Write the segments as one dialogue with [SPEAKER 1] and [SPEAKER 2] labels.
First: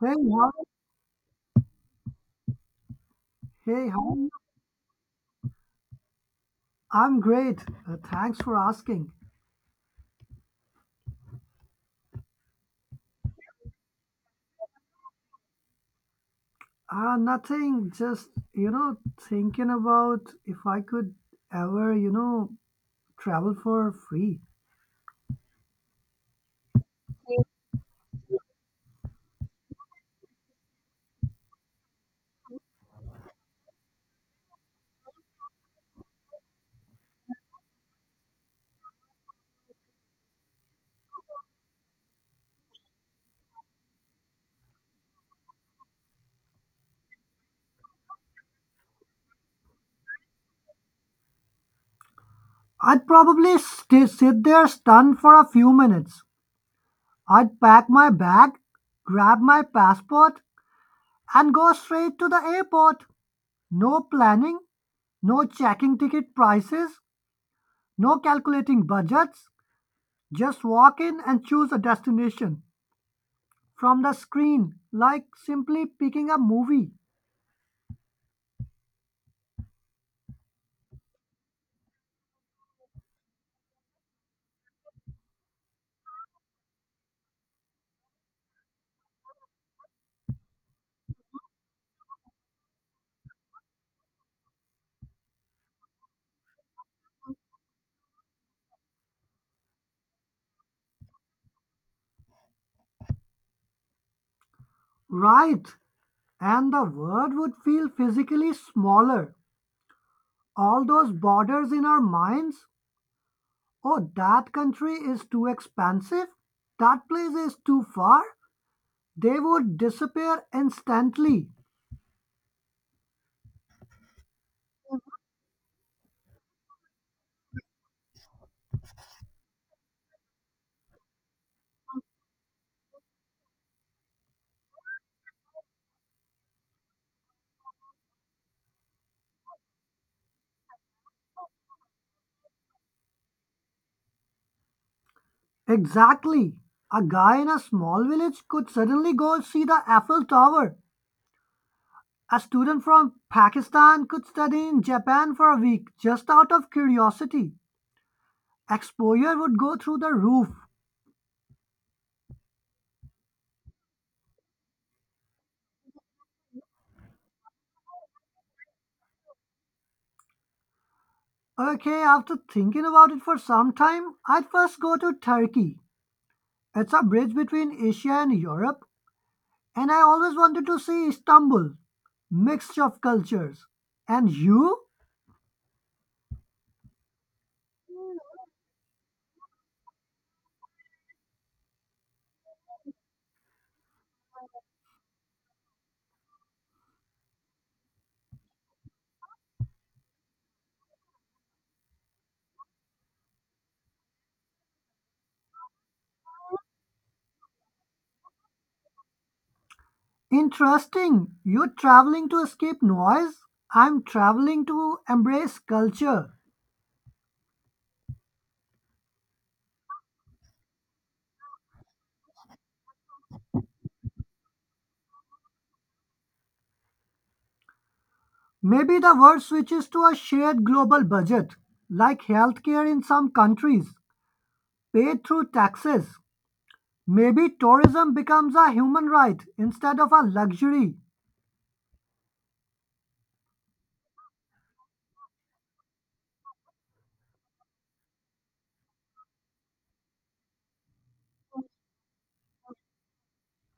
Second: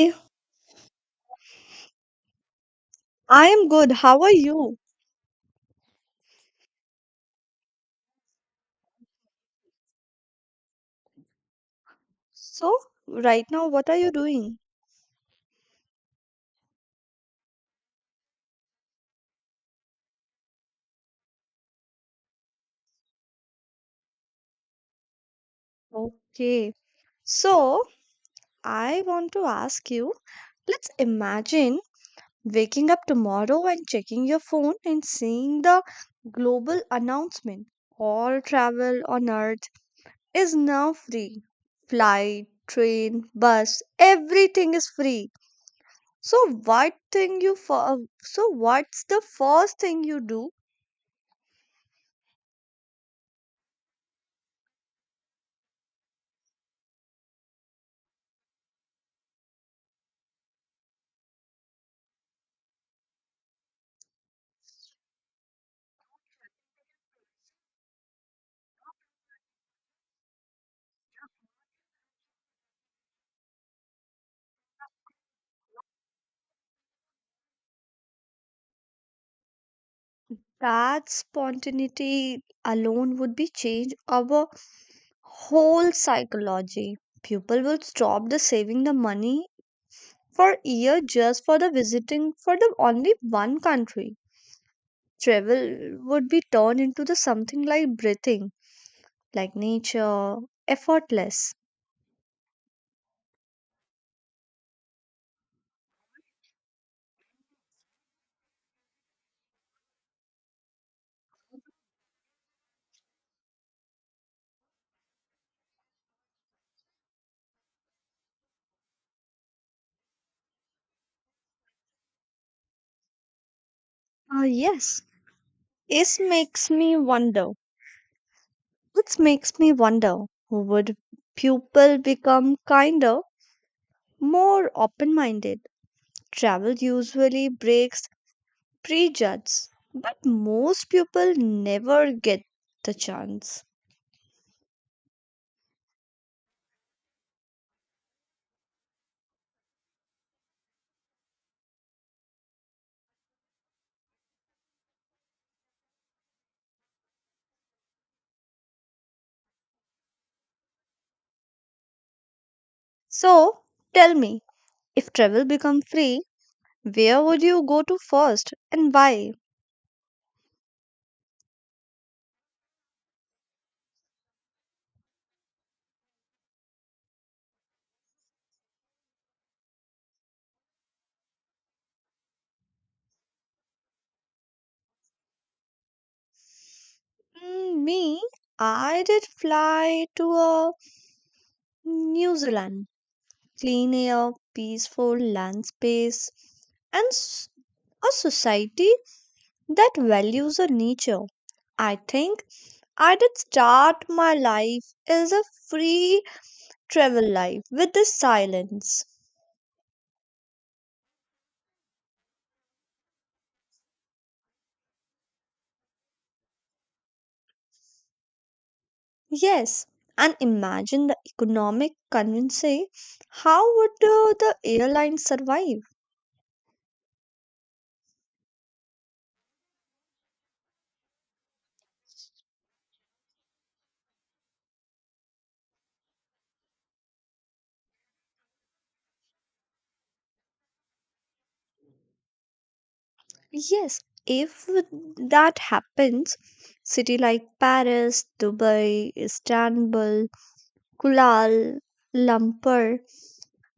[SPEAKER 1] Hey, how,
[SPEAKER 2] I am
[SPEAKER 1] hey,
[SPEAKER 2] good.
[SPEAKER 1] how, are
[SPEAKER 2] How
[SPEAKER 1] you?
[SPEAKER 2] are you?
[SPEAKER 1] I'm great. Thanks for asking.
[SPEAKER 2] So, right now, what are you doing?
[SPEAKER 1] Nothing, just, you know, thinking about if I could ever travel for free.
[SPEAKER 2] Okay. So, I want to ask you, let's imagine waking up tomorrow and checking your phone and seeing the global announcement. All travel on Earth is now free. Flight, train, bus, everything is free. So so what's the first thing you do?
[SPEAKER 1] I'd probably sit there stunned for a few minutes. I'd pack my bag, grab my passport, and go straight to the airport. No planning, no checking ticket prices, no calculating budgets. Just walk in and choose a destination from the screen, like simply picking a movie.
[SPEAKER 2] That spontaneity alone would be change our whole psychology. People would stop the saving the money for year just for the visiting for the only one country. Travel would be turned into the something like breathing, like nature, effortless.
[SPEAKER 1] Right, and the world would feel physically smaller. All those borders in our minds: oh, that country is too expansive, that place is too far, they would disappear instantly.
[SPEAKER 2] Yes, this makes me wonder. It makes me wonder. Would people become kinder, more open-minded? Travel usually breaks prejudge, but most people never get the chance.
[SPEAKER 1] Exactly. A guy in a small village could suddenly go see the Eiffel Tower. A student from Pakistan could study in Japan for a week just out of curiosity. Exposure would go through the roof.
[SPEAKER 2] So tell me, if travel become free, where would you go to first and why?
[SPEAKER 1] Okay, after thinking about it for some time, I'd first go to Turkey. It's a bridge between Asia and Europe, and I always wanted to see Istanbul. Mixture of cultures. And you?
[SPEAKER 2] Me, I did fly to New Zealand, clean air, peaceful land space, and a society that values the nature. I think I did start my life as a free travel life with the silence.
[SPEAKER 1] Interesting. You're traveling to escape noise. I'm traveling to embrace culture.
[SPEAKER 2] Yes, and imagine the economic conversation. How would the airline survive?
[SPEAKER 1] Maybe the word switches to a shared global budget, like healthcare in some countries, paid through taxes. Maybe tourism becomes a human right instead of a luxury.
[SPEAKER 2] Yes, if that happens, city like Paris, Dubai, Istanbul, Kuala Lumpur,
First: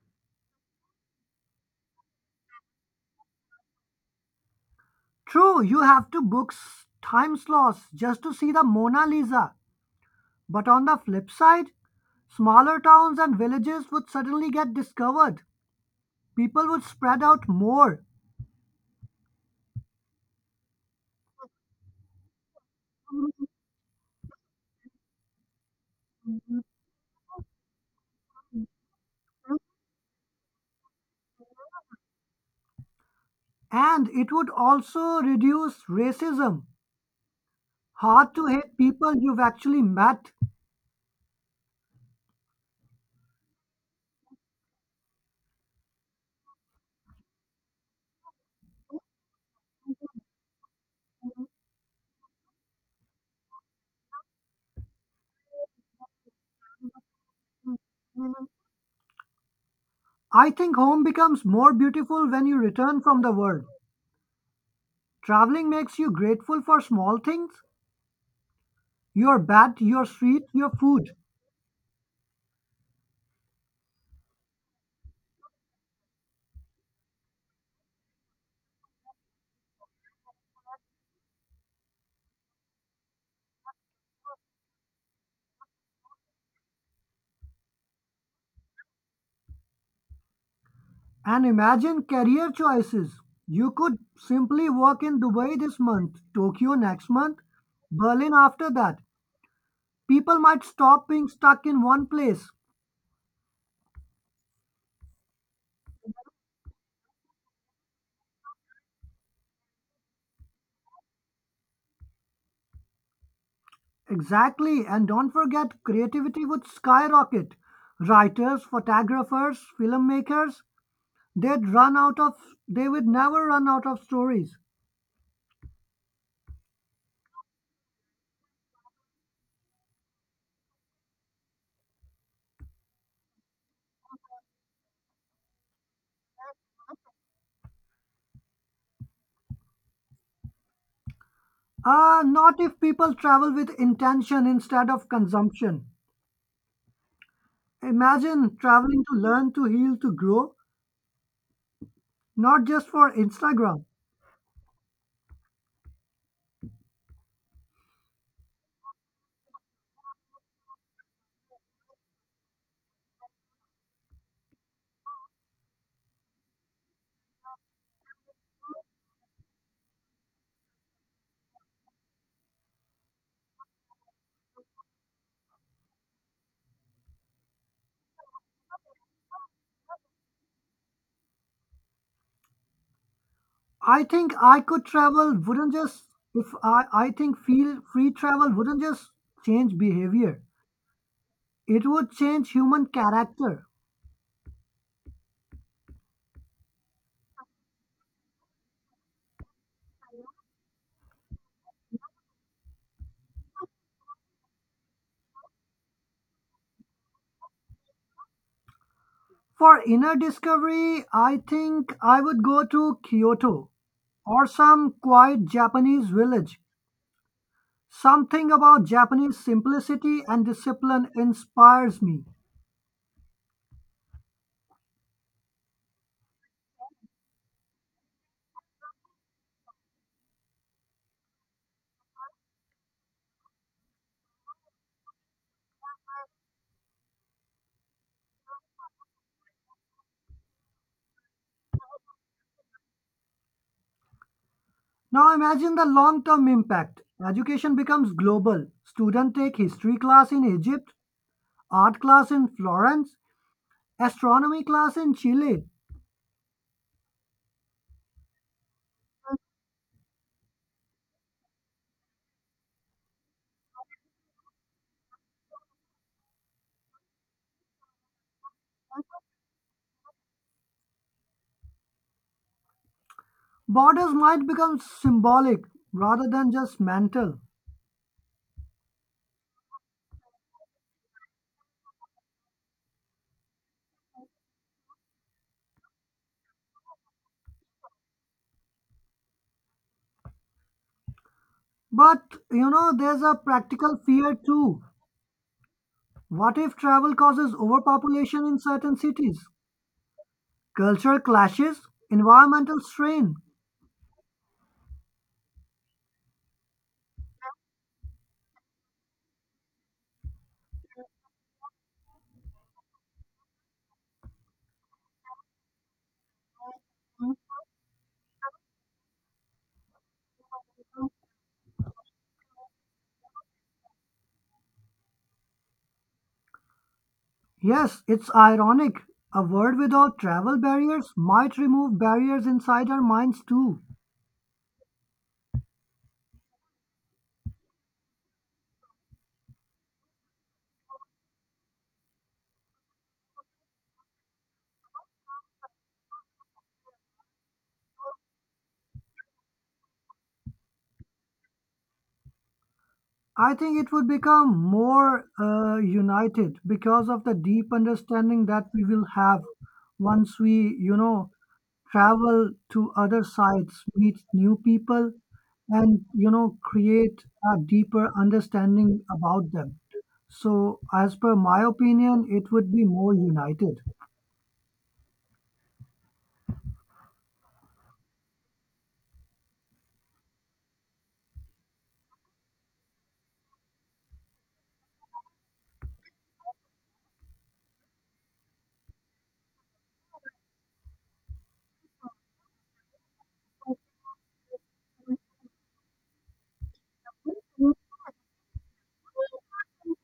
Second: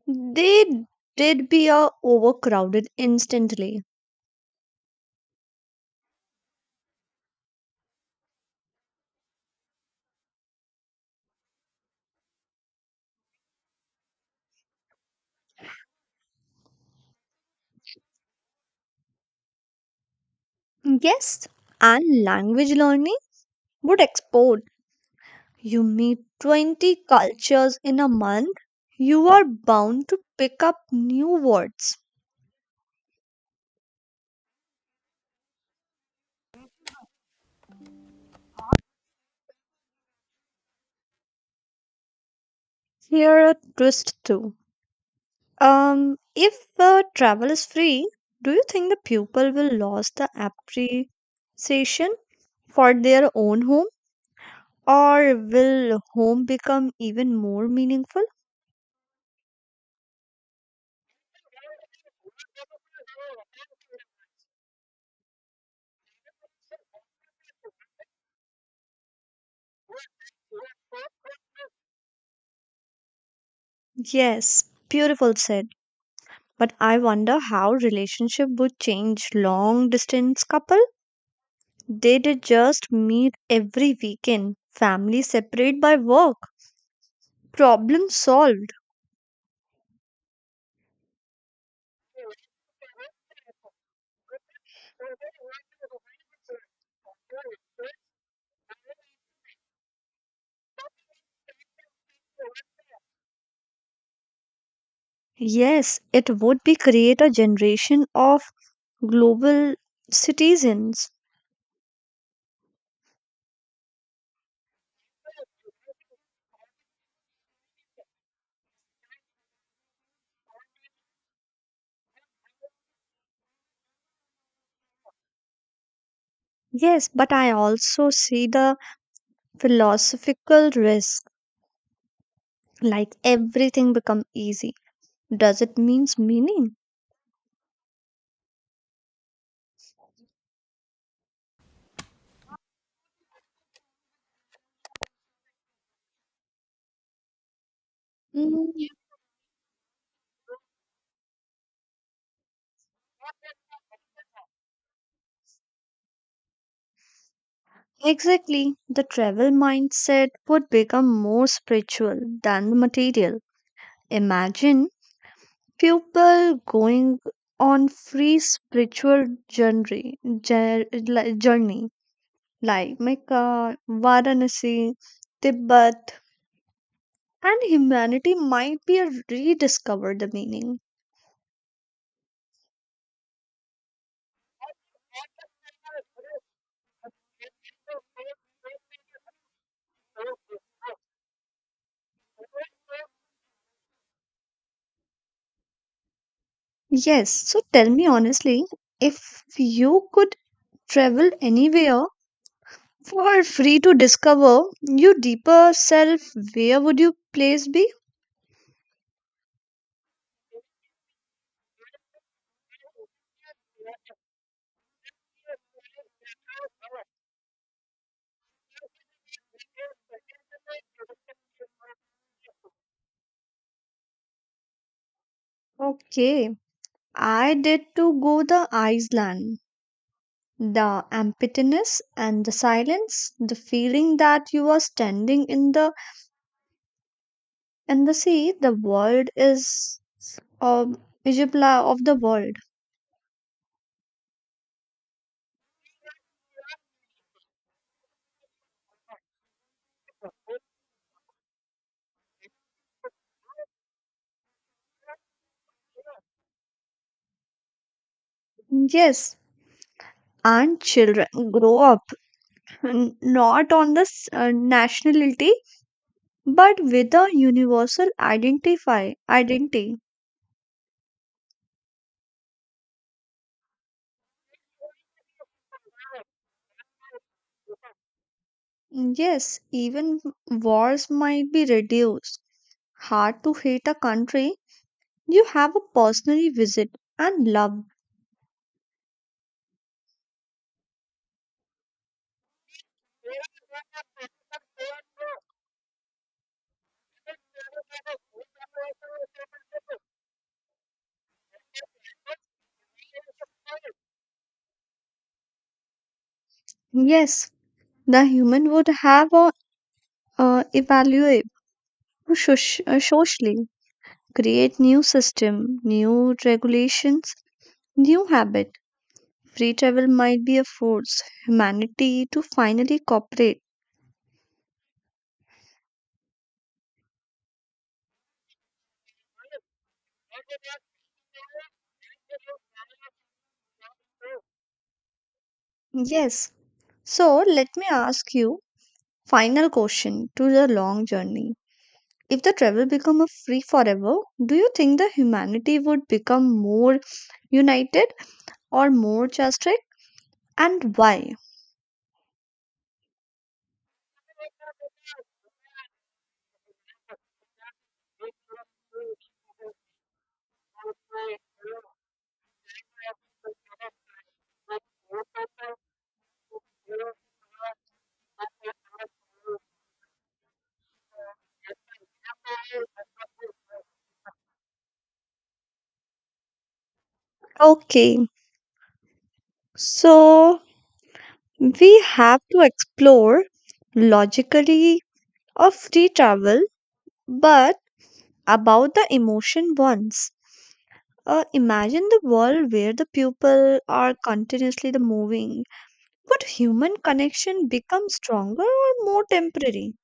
[SPEAKER 2] they did be overcrowded instantly.
[SPEAKER 1] True, you have to book time slots just to see the Mona Lisa. But on the flip side, smaller towns and villages would suddenly get discovered. People would spread out more.
[SPEAKER 2] Yes, and language learning would explode. You meet 20 cultures in a month, you are bound to pick up new words.
[SPEAKER 1] And it would also reduce racism. Hard to hate people you've actually met.
[SPEAKER 2] Here a twist too. If travel is free, do you think the pupil will lose the appreciation for their own home, or will home become even more meaningful?
[SPEAKER 1] I think home becomes more beautiful when you return from the world. Traveling makes you grateful for small things. Your bath, your street, your food.
[SPEAKER 2] Yes, beautiful said. But I wonder how relationship would change long distance couple. They did just meet every weekend, family separate by work, problem solved.
[SPEAKER 1] And imagine career choices. You could simply work in Dubai this month, Tokyo next month, Berlin after that. People might stop being stuck in one place.
[SPEAKER 2] Yes, it would be create a generation of global citizens.
[SPEAKER 1] Exactly, and don't forget, creativity would skyrocket. Writers, photographers, filmmakers, they'd run out of, they would never run out of stories.
[SPEAKER 2] Yes, but I also see the philosophical risk, like everything become easy. Does it means meaning?
[SPEAKER 1] Ah, not if people travel with intention instead of consumption. Imagine
[SPEAKER 2] Mm, yeah.
[SPEAKER 1] traveling to learn, to heal, to grow, not just for Instagram.
[SPEAKER 2] Exactly. The travel mindset would become more spiritual than the material. Imagine people going on free spiritual journey journey like Mecca, Varanasi, Tibet, and humanity might be a rediscover the meaning.
[SPEAKER 1] I think I could travel wouldn't just if I, I think feel free travel wouldn't just change behavior. It would change human character.
[SPEAKER 2] Yes, so tell me honestly, if you could travel anywhere for free to discover your deeper self, where would your place be?
[SPEAKER 1] For inner discovery, I think I would go to Kyoto or some quiet Japanese village. Something about Japanese simplicity and discipline inspires me.
[SPEAKER 2] Okay, I did to go the Iceland. The emptiness and the silence, the feeling that you are standing in the sea, the world is um Ijibla of the world.
[SPEAKER 1] Now imagine the long term impact. Education becomes global. Students take history class in Egypt, art class in Florence, astronomy class in Chile.
[SPEAKER 2] Yes, and children grow up not on the nationality but with a universal identify identity.
[SPEAKER 1] Borders might become symbolic rather than just mental.
[SPEAKER 2] Yes, even wars might be reduced. Hard to hate a country you have a personally visit and love.
[SPEAKER 1] But you know, there's a practical fear too. What if travel causes overpopulation in certain cities? Cultural clashes, environmental strain.
[SPEAKER 2] Yes, the human would have a evaluate socially, create new system, new regulations, new habit. Free travel might be a force humanity to finally cooperate.
[SPEAKER 1] Yes, it's ironic. A world without travel barriers might remove barriers inside our minds too.
[SPEAKER 2] Yes. So let me ask you final question to the long journey. If the travel become a free forever, do you think the humanity would become more united or more just, and why?
[SPEAKER 1] I think it would become more united because of the deep understanding that we will have once we travel to other sites, meet new people, and create a deeper understanding about them. So, as per my opinion, it would be more united.
[SPEAKER 2] Okay, so we have to explore logically of free travel, but about the emotion ones. Imagine the world where the people are continuously the moving. Would human connection become stronger or more temporary?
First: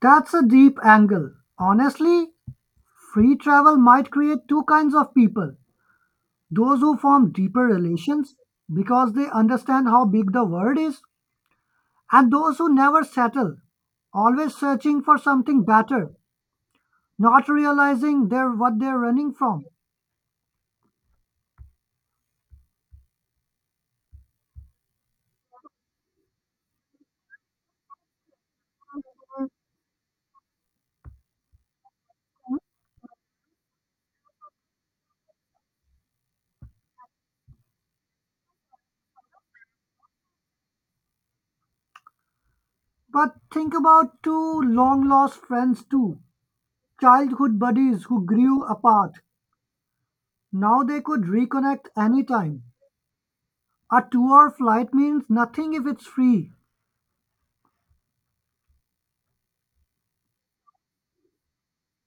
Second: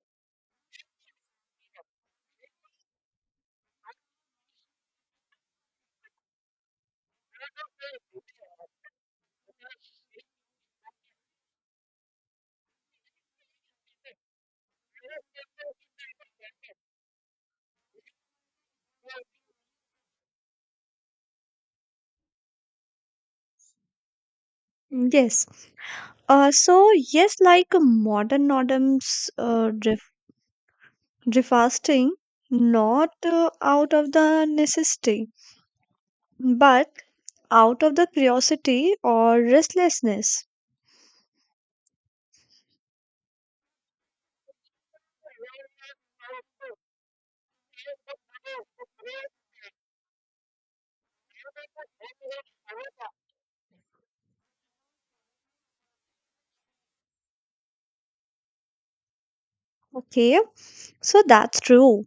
[SPEAKER 1] That's a deep angle. Honestly, free travel might create two kinds of people: those who form deeper relations because they understand how big the world is, and those who never settle, always searching for something better, not realizing they're what they're running from.
[SPEAKER 2] Yes. So yes, like modern norms, refasting, not out of the necessity, but out of the curiosity or restlessness.
[SPEAKER 1] But think about two long lost friends too, childhood buddies who grew apart. Now they could reconnect anytime. A 2 hour flight means nothing if it's free.
[SPEAKER 2] Okay, so that's true.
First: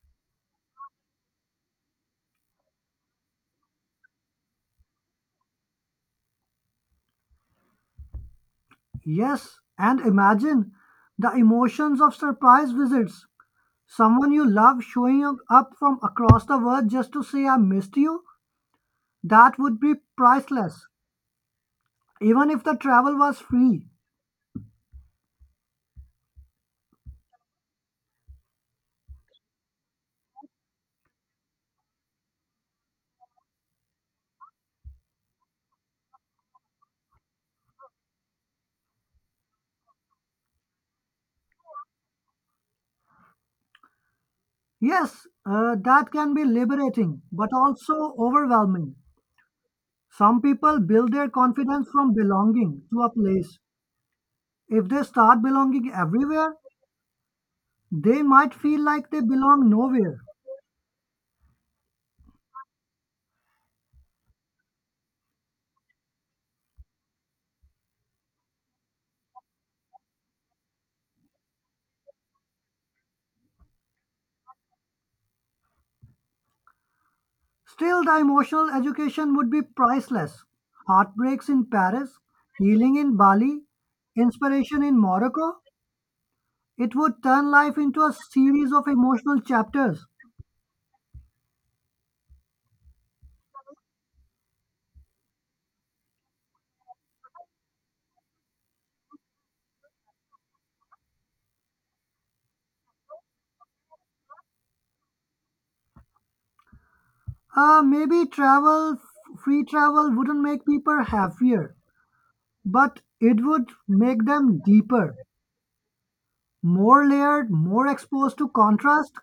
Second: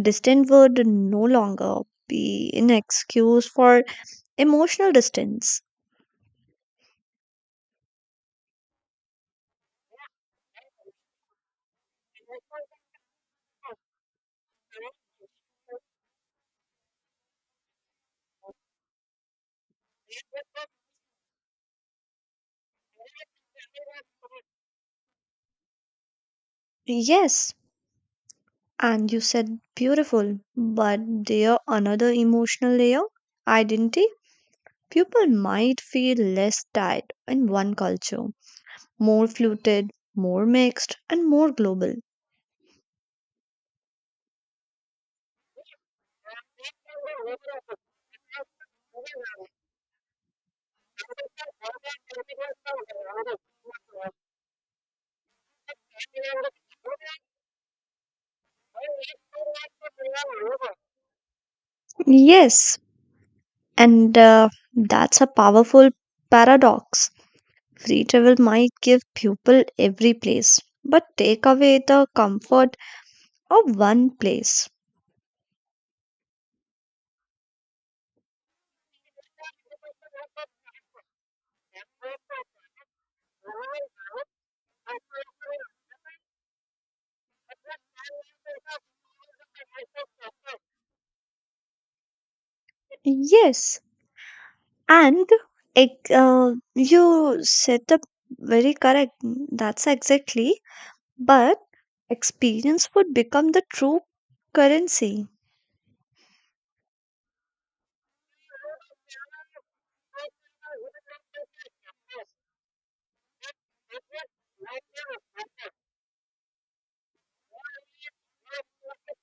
[SPEAKER 2] Distance would no longer be an excuse for emotional distance.
[SPEAKER 1] Yes, and imagine the emotions of surprise visits. Someone you love showing up from across the world just to say I missed you, that would be priceless, even if the travel was free.
[SPEAKER 2] Yes, and you said beautiful, but there another emotional layer identity. People might feel less tied in one culture, more fluted, more mixed, and more global.
[SPEAKER 1] Yes, that can be liberating, but also overwhelming. Some people build their confidence from belonging to a place. If they start belonging everywhere, they might feel like they belong nowhere.
[SPEAKER 2] Yes, and that's a powerful paradox. Free travel might give people every place, but take away the comfort of one place.
[SPEAKER 1] Still, the emotional education would be priceless. Heartbreaks in Paris, healing in Bali, inspiration in Morocco. It would turn life into a series of emotional chapters.
[SPEAKER 2] Yes, and ec- uh, you set up very correct. That's exactly. But experience would become the true currency.
[SPEAKER 1] Maybe free travel wouldn't make people happier, but it would make them deeper, more layered, more exposed to contrast,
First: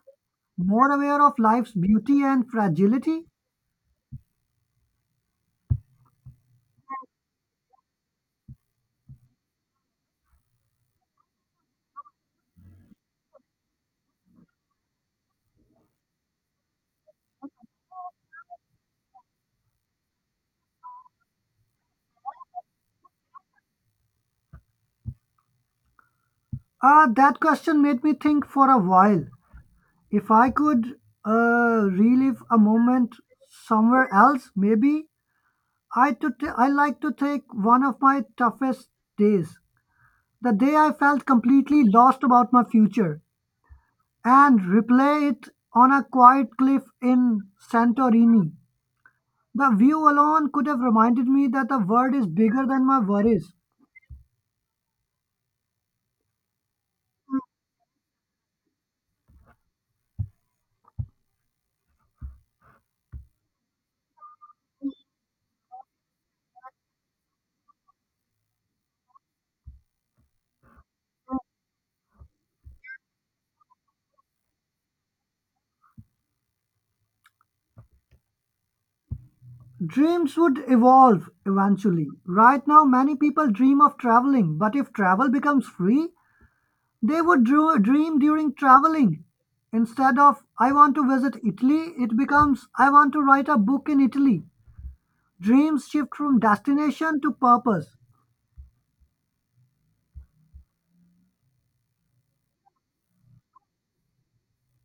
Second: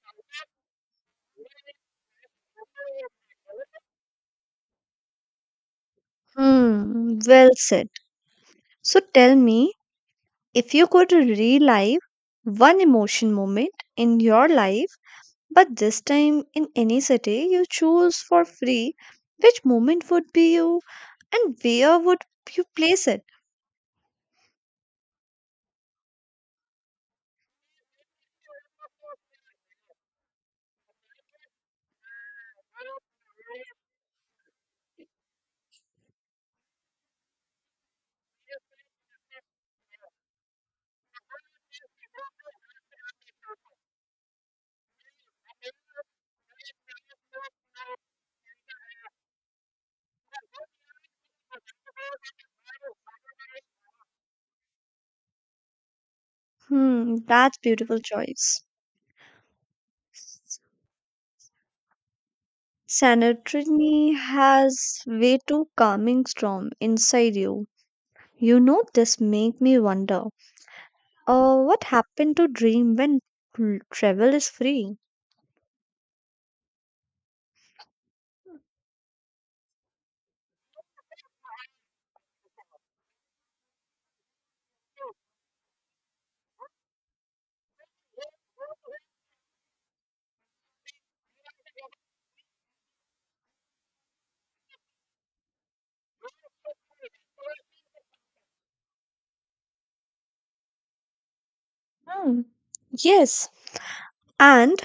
[SPEAKER 1] more aware of life's beauty and fragility.
[SPEAKER 2] Hmm, well said. So tell me, if you could relive one emotion moment in your life, but this time in any city you choose for free, which moment would be you and where would you place it?
[SPEAKER 1] That question made me think for a while. If I could relive a moment somewhere else, maybe I like to take one of my toughest days, the day I felt completely lost about my future, and replay it on a quiet cliff in Santorini. The view alone could have reminded me that the world is bigger than my worries.
[SPEAKER 2] Hmm, that's beautiful choice. Santorini has way too calming storm inside you. You know this make me wonder. What happened to dream when travel is free?
[SPEAKER 1] Dreams would evolve eventually. Right now, many people dream of traveling, but if travel becomes free, they would dream during traveling. Instead of I want to visit Italy, it becomes I want to write a book in Italy. Dreams shift from destination to purpose.
[SPEAKER 2] Hmm. Yes, and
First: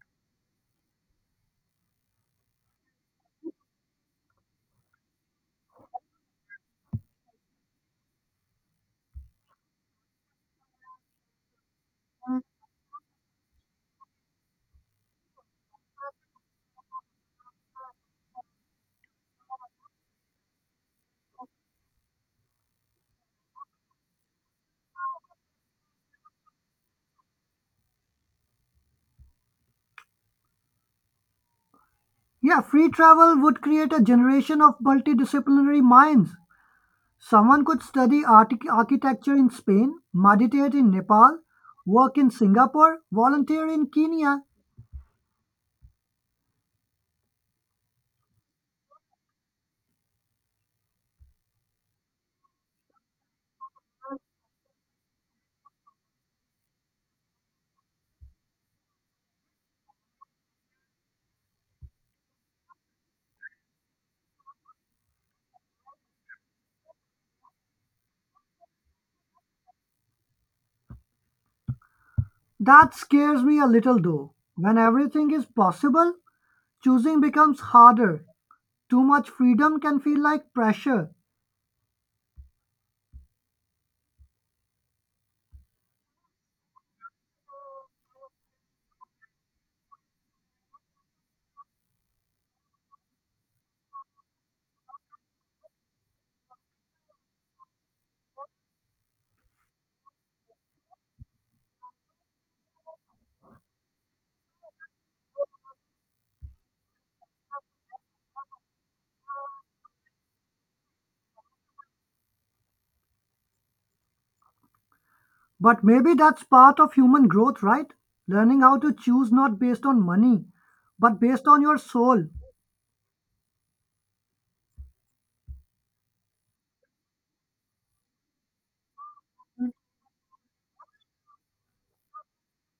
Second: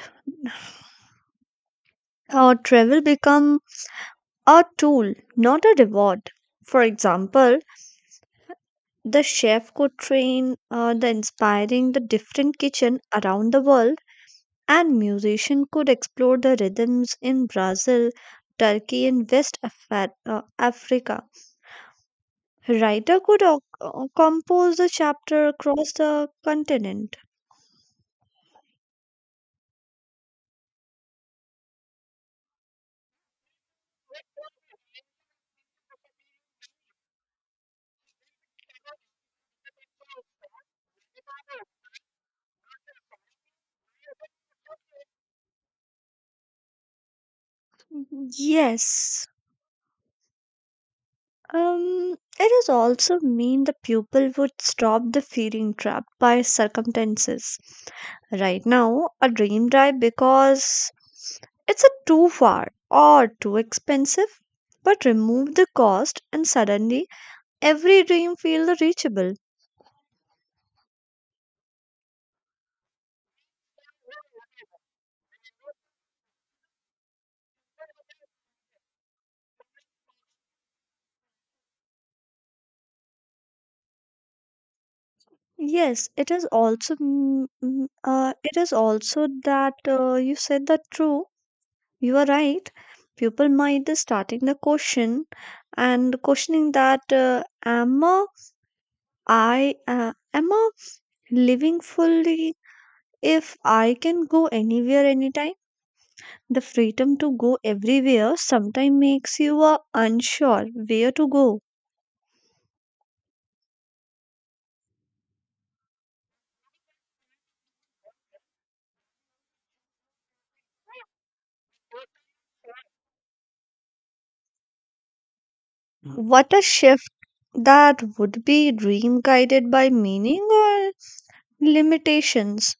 [SPEAKER 2] travel become a tool, not a reward. For example, the chef could train the inspiring the different kitchen around the world and musician could explore the rhythms in Brazil, Turkey and West Africa. Writer could compose a chapter across the continent.
[SPEAKER 1] Yeah, free travel would create a generation of multidisciplinary minds. Someone could study architecture in Spain, meditate in Nepal, work in Singapore, volunteer in Kenya.
[SPEAKER 2] Yes. It is also mean the pupil would stop the feeling trapped by circumstances. Right now, a dream drive because it's a too far or too expensive. But remove the cost and suddenly every dream feels reachable.
[SPEAKER 1] That scares me a little though. When everything is possible, choosing becomes harder. Too much freedom can feel like pressure.
[SPEAKER 2] Yes, it is also it is also that you said that true. You are right. People might be starting the question and questioning that am I living fully if I can go anywhere anytime? The freedom to go everywhere sometimes makes you unsure where to go.
[SPEAKER 1] But maybe that's part of human growth, right? Learning how to choose not based on money, but based on your soul.
[SPEAKER 2] Mm. What a shift that would be dream guided by meaning or limitations.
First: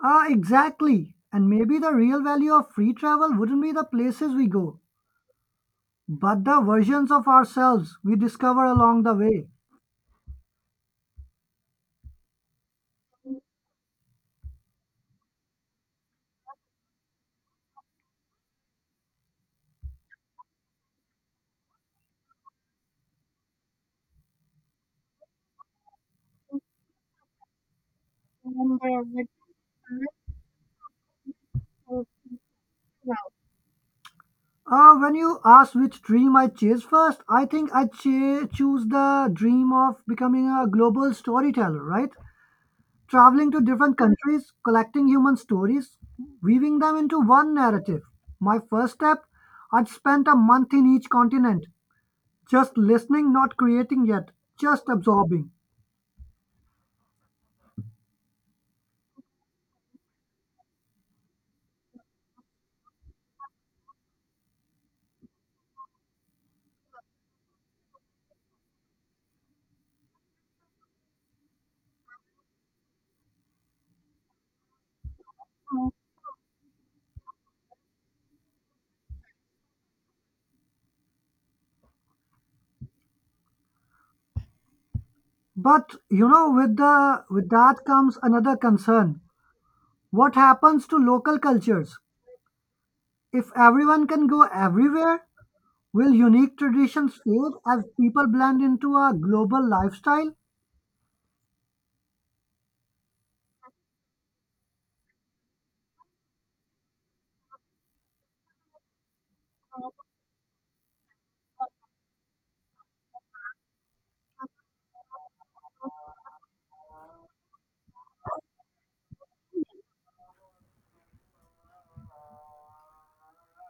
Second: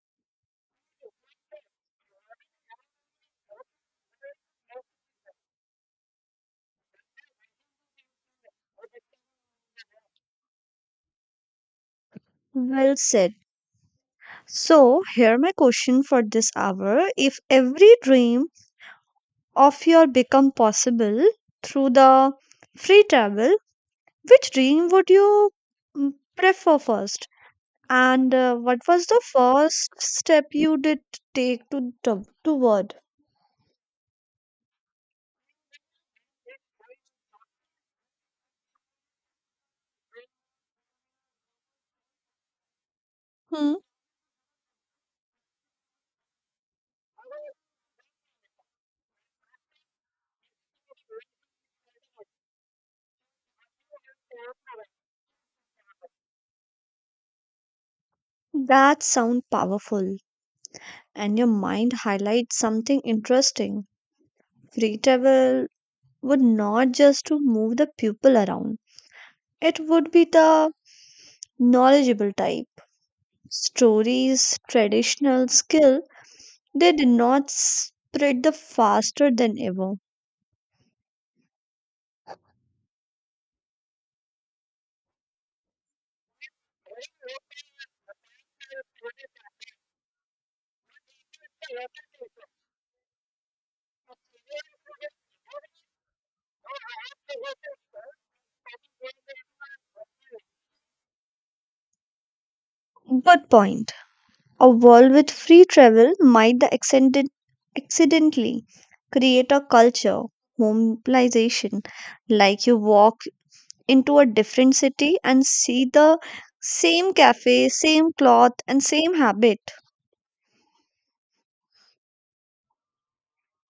[SPEAKER 1] Ah, exactly. And maybe the real value of free travel wouldn't be the places we go, but the versions of ourselves we discover along the way.
[SPEAKER 2] Well said. So, here my question for this hour. If every dream of your become possible through the free travel, which dream would you mm, prefer first? And what was the first step you did toward?
[SPEAKER 1] Ah, when you asked which dream I chase first, I think I choose the dream of becoming a global storyteller, right? Traveling to
[SPEAKER 2] Hmm,
[SPEAKER 1] different countries, collecting human stories, weaving them into one narrative. My first step, I'd spent a month in each continent, just listening, not creating yet, just absorbing.
[SPEAKER 2] that sound powerful, and your mind highlights something interesting. Free travel would not just to move the people around; it would be the knowledgeable type, stories, traditional skill, they did not spread the faster than ever.
[SPEAKER 1] But you know, with that comes another concern. What happens to local cultures? If everyone can go everywhere, will unique traditions fade as people blend into a global lifestyle?
[SPEAKER 2] Good point. A world with free travel might accidentally create a culture, homelization, like you walk into a different city and see the same cafe, same cloth, and same habit.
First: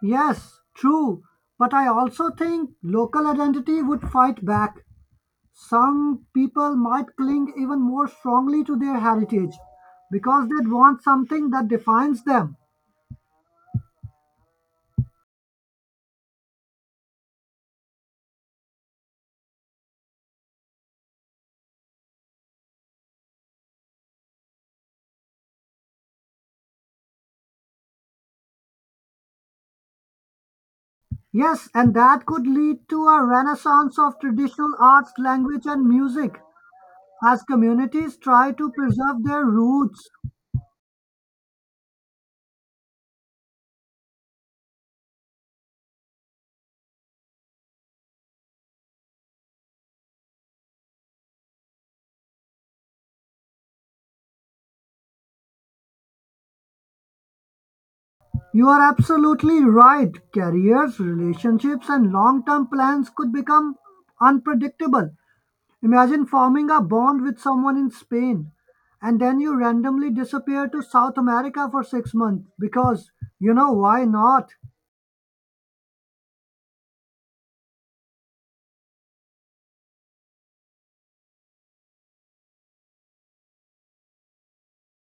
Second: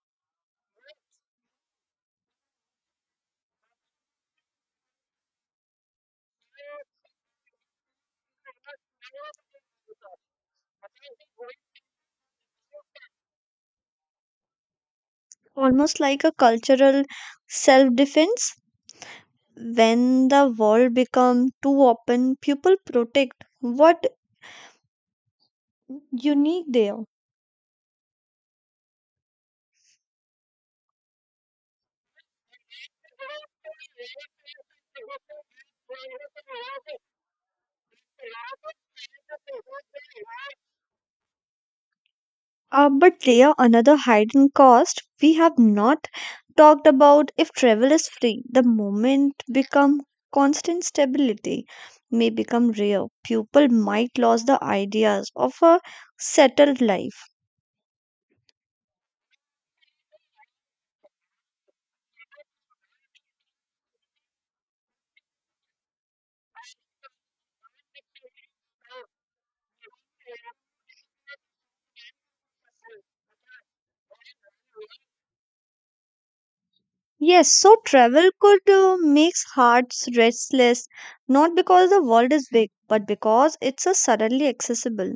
[SPEAKER 1] Yes, true. But I also think local identity would fight back. Some people might cling even more strongly to their heritage because they'd want something that defines them.
[SPEAKER 2] Almost like a cultural self defense. When the world become too open, people protect what unique there.
[SPEAKER 1] Yes, and that could lead to a renaissance of traditional arts, language, and music as communities try to preserve their roots.
[SPEAKER 2] But there another hidden cost we have not talked about. If travel is free, the moment become constant, stability may become rare, people might lose the ideas of a settled life.
[SPEAKER 1] You are absolutely right. Careers, relationships, and long term plans could become unpredictable. Imagine forming a bond with someone in Spain and then you randomly disappear to South America for 6 months because, you know, why not?
[SPEAKER 2] Yes, so travel could makes hearts restless, not because the world is big but because it's a suddenly accessible.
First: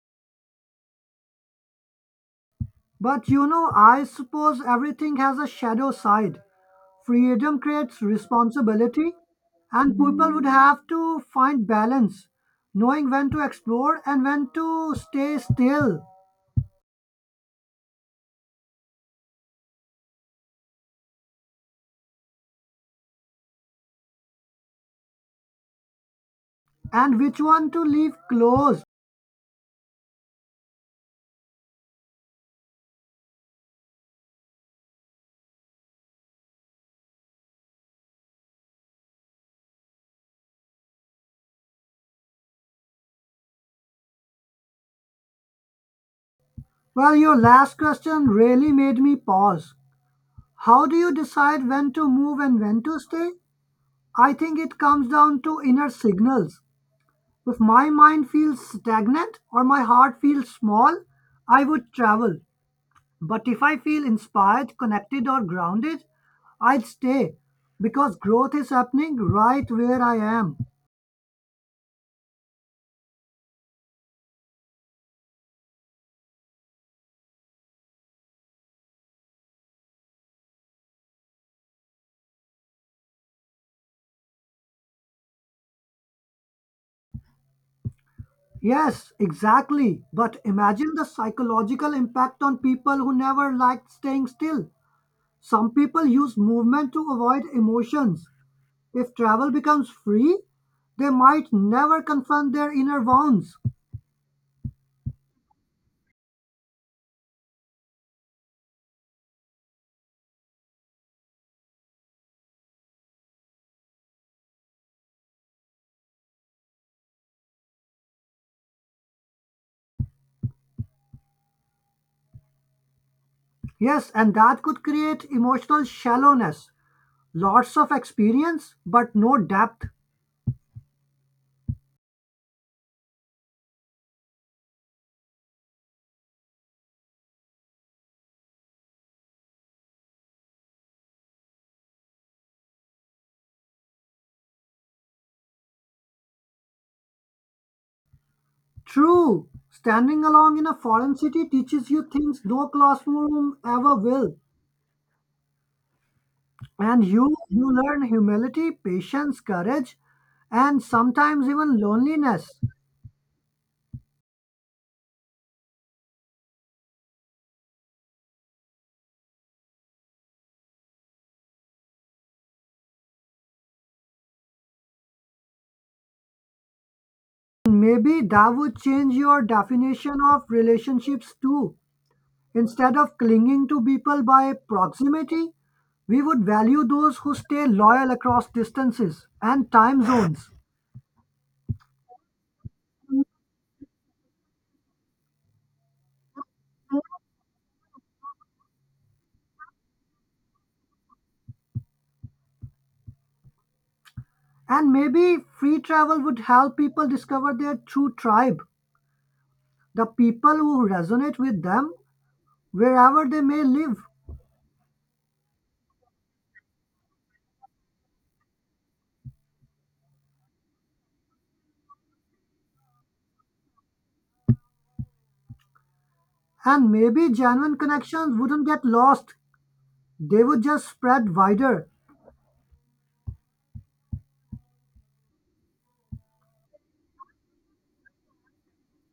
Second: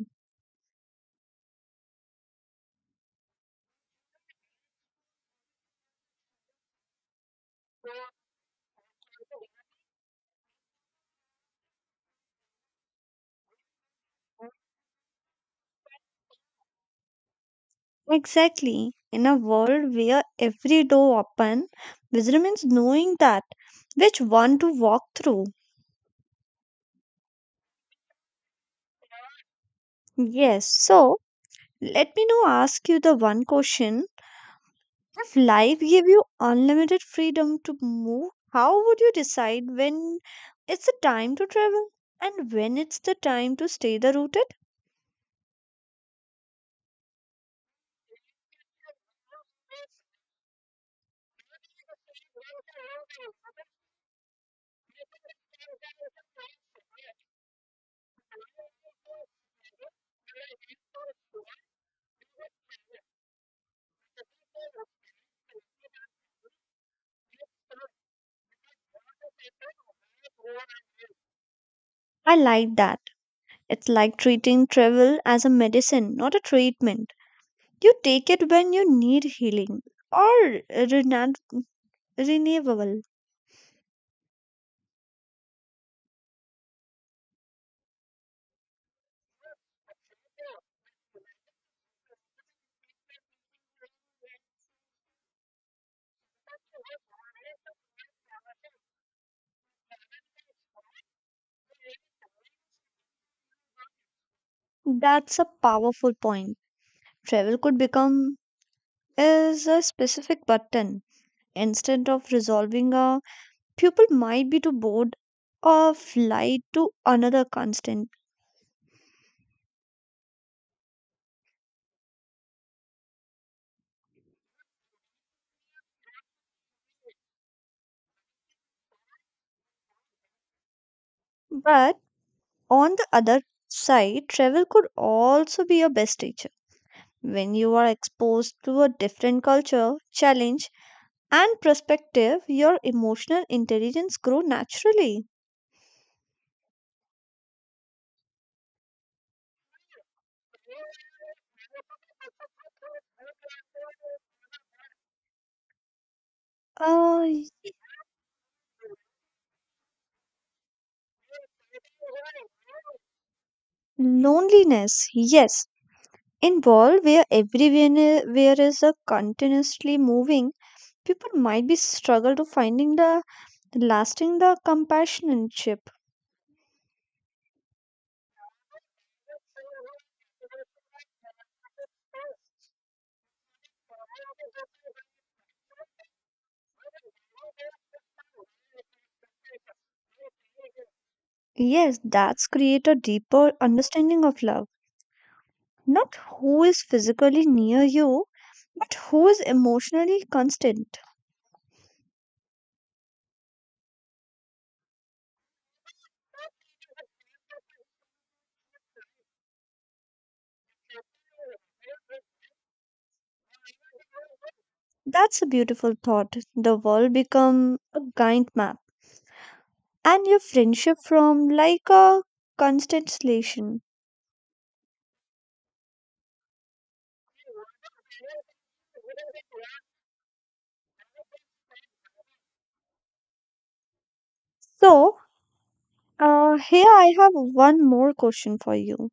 [SPEAKER 1] But you know, I suppose everything has a shadow side. Freedom creates responsibility, and people would have to find balance, knowing when to explore and when to stay still,
[SPEAKER 2] Exactly. In a world where every door open, wisdom means knowing that which one to walk through.
[SPEAKER 1] and which one to leave closed.
[SPEAKER 2] Yes. So let me now ask you the one question. If life gave you unlimited freedom to move, how would you decide when it's the time to travel and when it's the time to stay the rooted?
[SPEAKER 1] Well, your last question really made me pause. How do you decide when to move and when to stay? I think it comes down to inner signals. If my mind feels stagnant or my heart feels small, I would travel. But if I feel inspired, connected, or grounded, I will stay because growth is happening right where I am.
[SPEAKER 2] I like that. It's like treating travel as a medicine, not a treatment. You take it when you need healing or renewable.
[SPEAKER 1] Yes, exactly. But imagine the psychological impact on people who never liked staying still. Some people use movement to avoid emotions. If travel becomes free, they might never confront their inner wounds.
[SPEAKER 2] That's a powerful point. Travel could become is a specific button. Instead of resolving a pupil might be too bored or fly to another constant.
[SPEAKER 1] Yes, and that could create emotional shallowness. Lots of experience, but no depth.
[SPEAKER 2] But on the other side, travel could also be your best teacher. When you are exposed to a different culture, challenge, and perspective, your emotional intelligence grow naturally.
[SPEAKER 1] True, standing along in a foreign city teaches you things no classroom ever will. And
[SPEAKER 2] Uh,
[SPEAKER 1] you learn humility, patience, courage, and sometimes even loneliness.
[SPEAKER 2] loneliness, yes, in world where everyone where is a continuously moving, people might be struggle to finding the lasting the companionship.
[SPEAKER 1] Maybe that would change your definition of relationships too. Instead of clinging to people by proximity, we would value those who stay loyal across distances and time zones.
[SPEAKER 2] Yes, that's create a deeper understanding of love, not who is physically near you but who is emotionally constant.
[SPEAKER 1] And maybe free travel would help people discover their true tribe, the people who resonate with them wherever they may live.
[SPEAKER 2] That's a beautiful thought. The world become a guide map and your friendship from like a constellation.
[SPEAKER 1] And maybe genuine connections wouldn't get lost, they would just spread wider.
[SPEAKER 2] So here I have one more question for you.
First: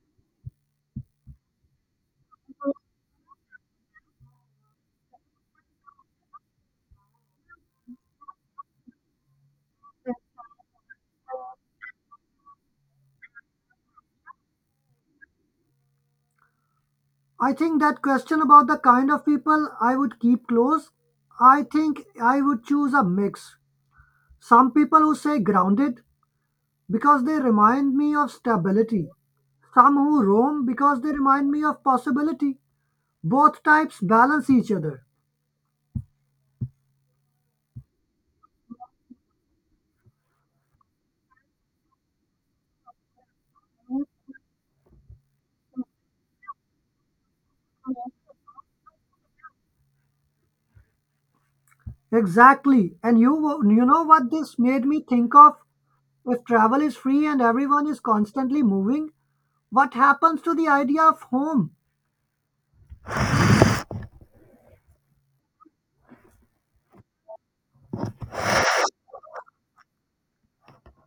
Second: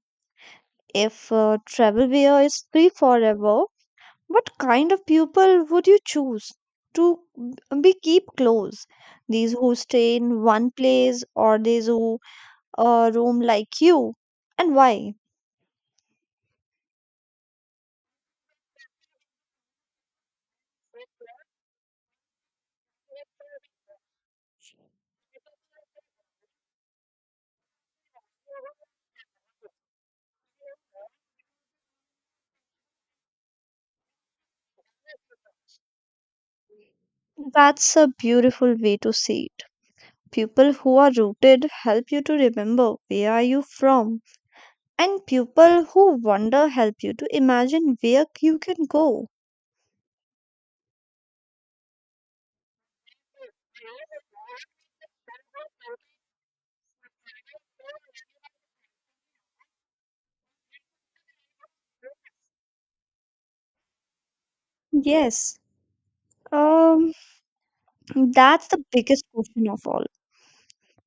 [SPEAKER 2] If travel beer is free forever, what kind of people would you choose to be keep close? These who stay in one place or these who roam like you? And why?
[SPEAKER 1] I think that question about the kind of people I would keep close, I think I would choose a mix. Some people who say grounded because they remind me of stability, some who roam because they remind me of possibility. Both types balance each other.
[SPEAKER 2] That's a beautiful way to see it. People who are rooted help you to remember where are you from, and people who wander help you to imagine where you can go.
[SPEAKER 1] Exactly. And you know what this made me think of? If travel is free and everyone is constantly moving, what happens to the idea of home?
[SPEAKER 2] Yes, um, that's the biggest question of all.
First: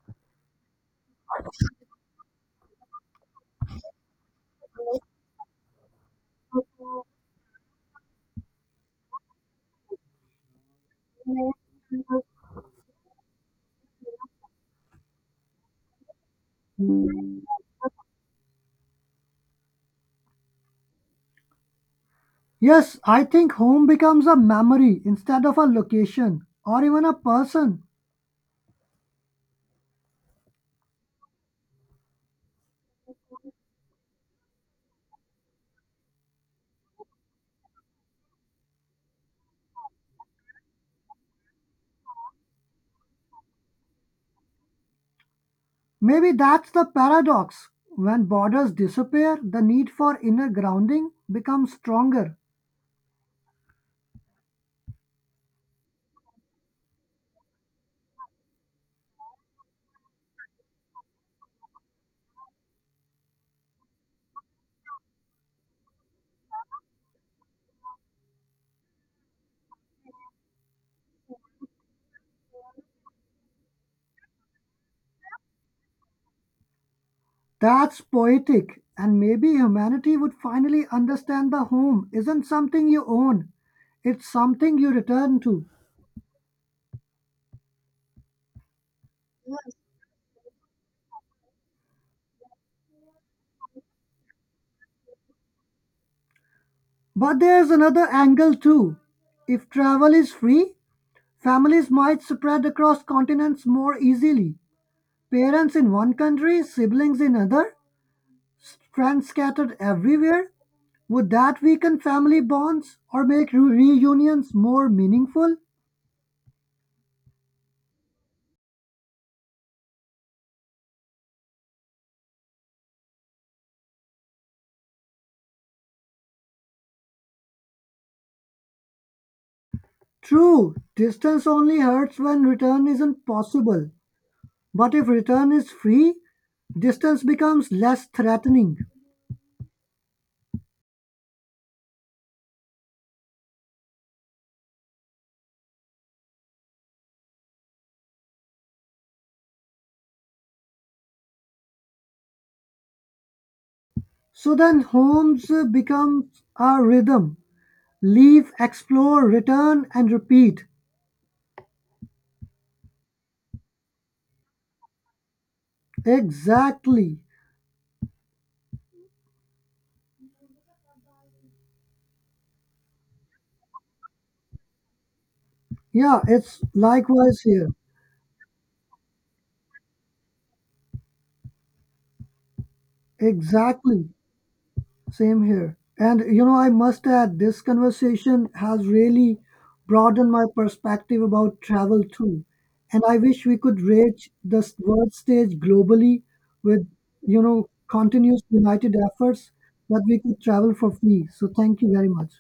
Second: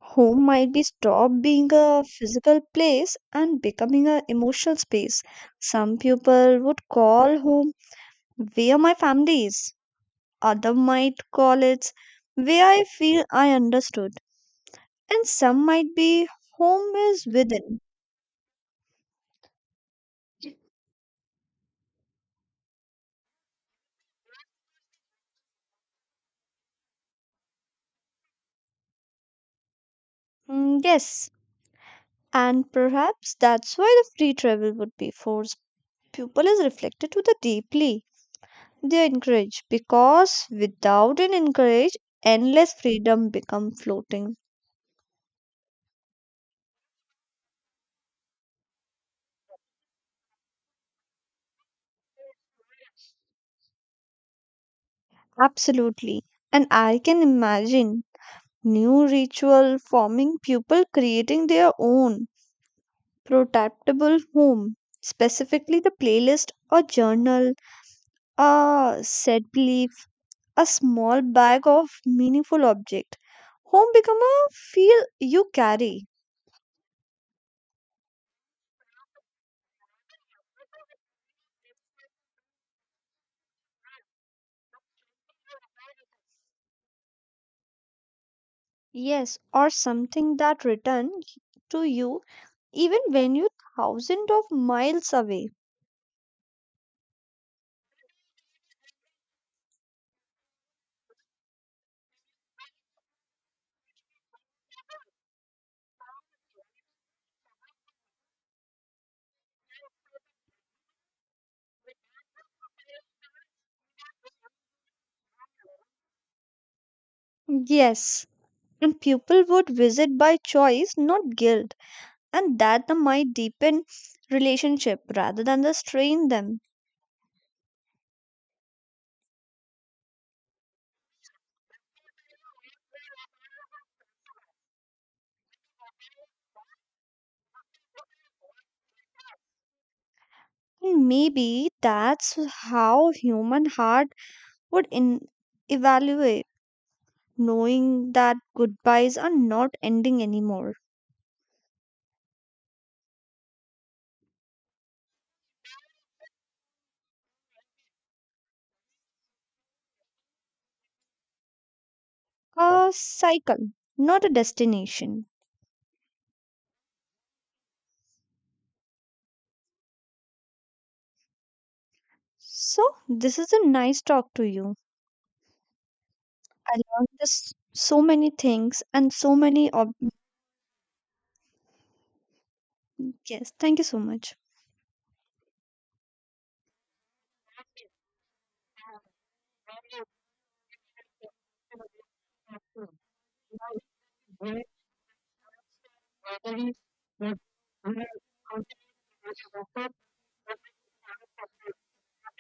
[SPEAKER 2] Home might be stop being a physical place and becoming an emotional space. Some people would call home where my family is, other might call it where I feel I understood, and some might be home is within.
[SPEAKER 1] Yes, I think home becomes a memory instead of a location or even a person.
[SPEAKER 2] Mm, yes, and perhaps that's why the free travel would be forced. Pupil is reflected to the deeply. They encourage because without an encourage, endless freedom become floating.
[SPEAKER 1] Maybe that's the paradox. When borders disappear, the need for inner grounding becomes stronger.
[SPEAKER 2] Absolutely. And I can imagine new ritual forming people creating their own protectable home, specifically the playlist, a journal, a set belief, a small bag of meaningful object. Home become a feel you carry.
[SPEAKER 1] That's poetic, and maybe humanity would finally understand the home isn't something you own, it's something you return to.
[SPEAKER 2] Yes, or something that return to you even when you thousands of miles away.
[SPEAKER 1] But there's another angle too. If travel is free, families might spread across continents more easily; parents in one country, siblings in another, friends scattered everywhere. Would that weaken family bonds or make reunions more meaningful?
[SPEAKER 2] Yes, and people would visit by choice, not guilt, and that the might deepen relationship rather than the strain them.
[SPEAKER 1] True, distance only hurts when return isn't possible. But if return is free, distance becomes less threatening.
[SPEAKER 2] And maybe that's how human heart would in evaluate, knowing that goodbyes are not ending anymore.
[SPEAKER 1] So then homes become our rhythm. Leave, explore, return, and repeat.
[SPEAKER 2] A cycle, not a destination.
[SPEAKER 1] Exactly.
[SPEAKER 2] So this is a nice talk to you.
[SPEAKER 1] Yeah, it's
[SPEAKER 2] I learned
[SPEAKER 1] likewise
[SPEAKER 2] this
[SPEAKER 1] here.
[SPEAKER 2] so many things and so many yes, thank you so
[SPEAKER 1] Exactly.
[SPEAKER 2] much.
[SPEAKER 1] Same here. And you know, I must add, this conversation has really broadened my perspective about travel too. And I wish we could reach the world stage globally with, you know, continuous united efforts that we could travel for free. So thank you very much.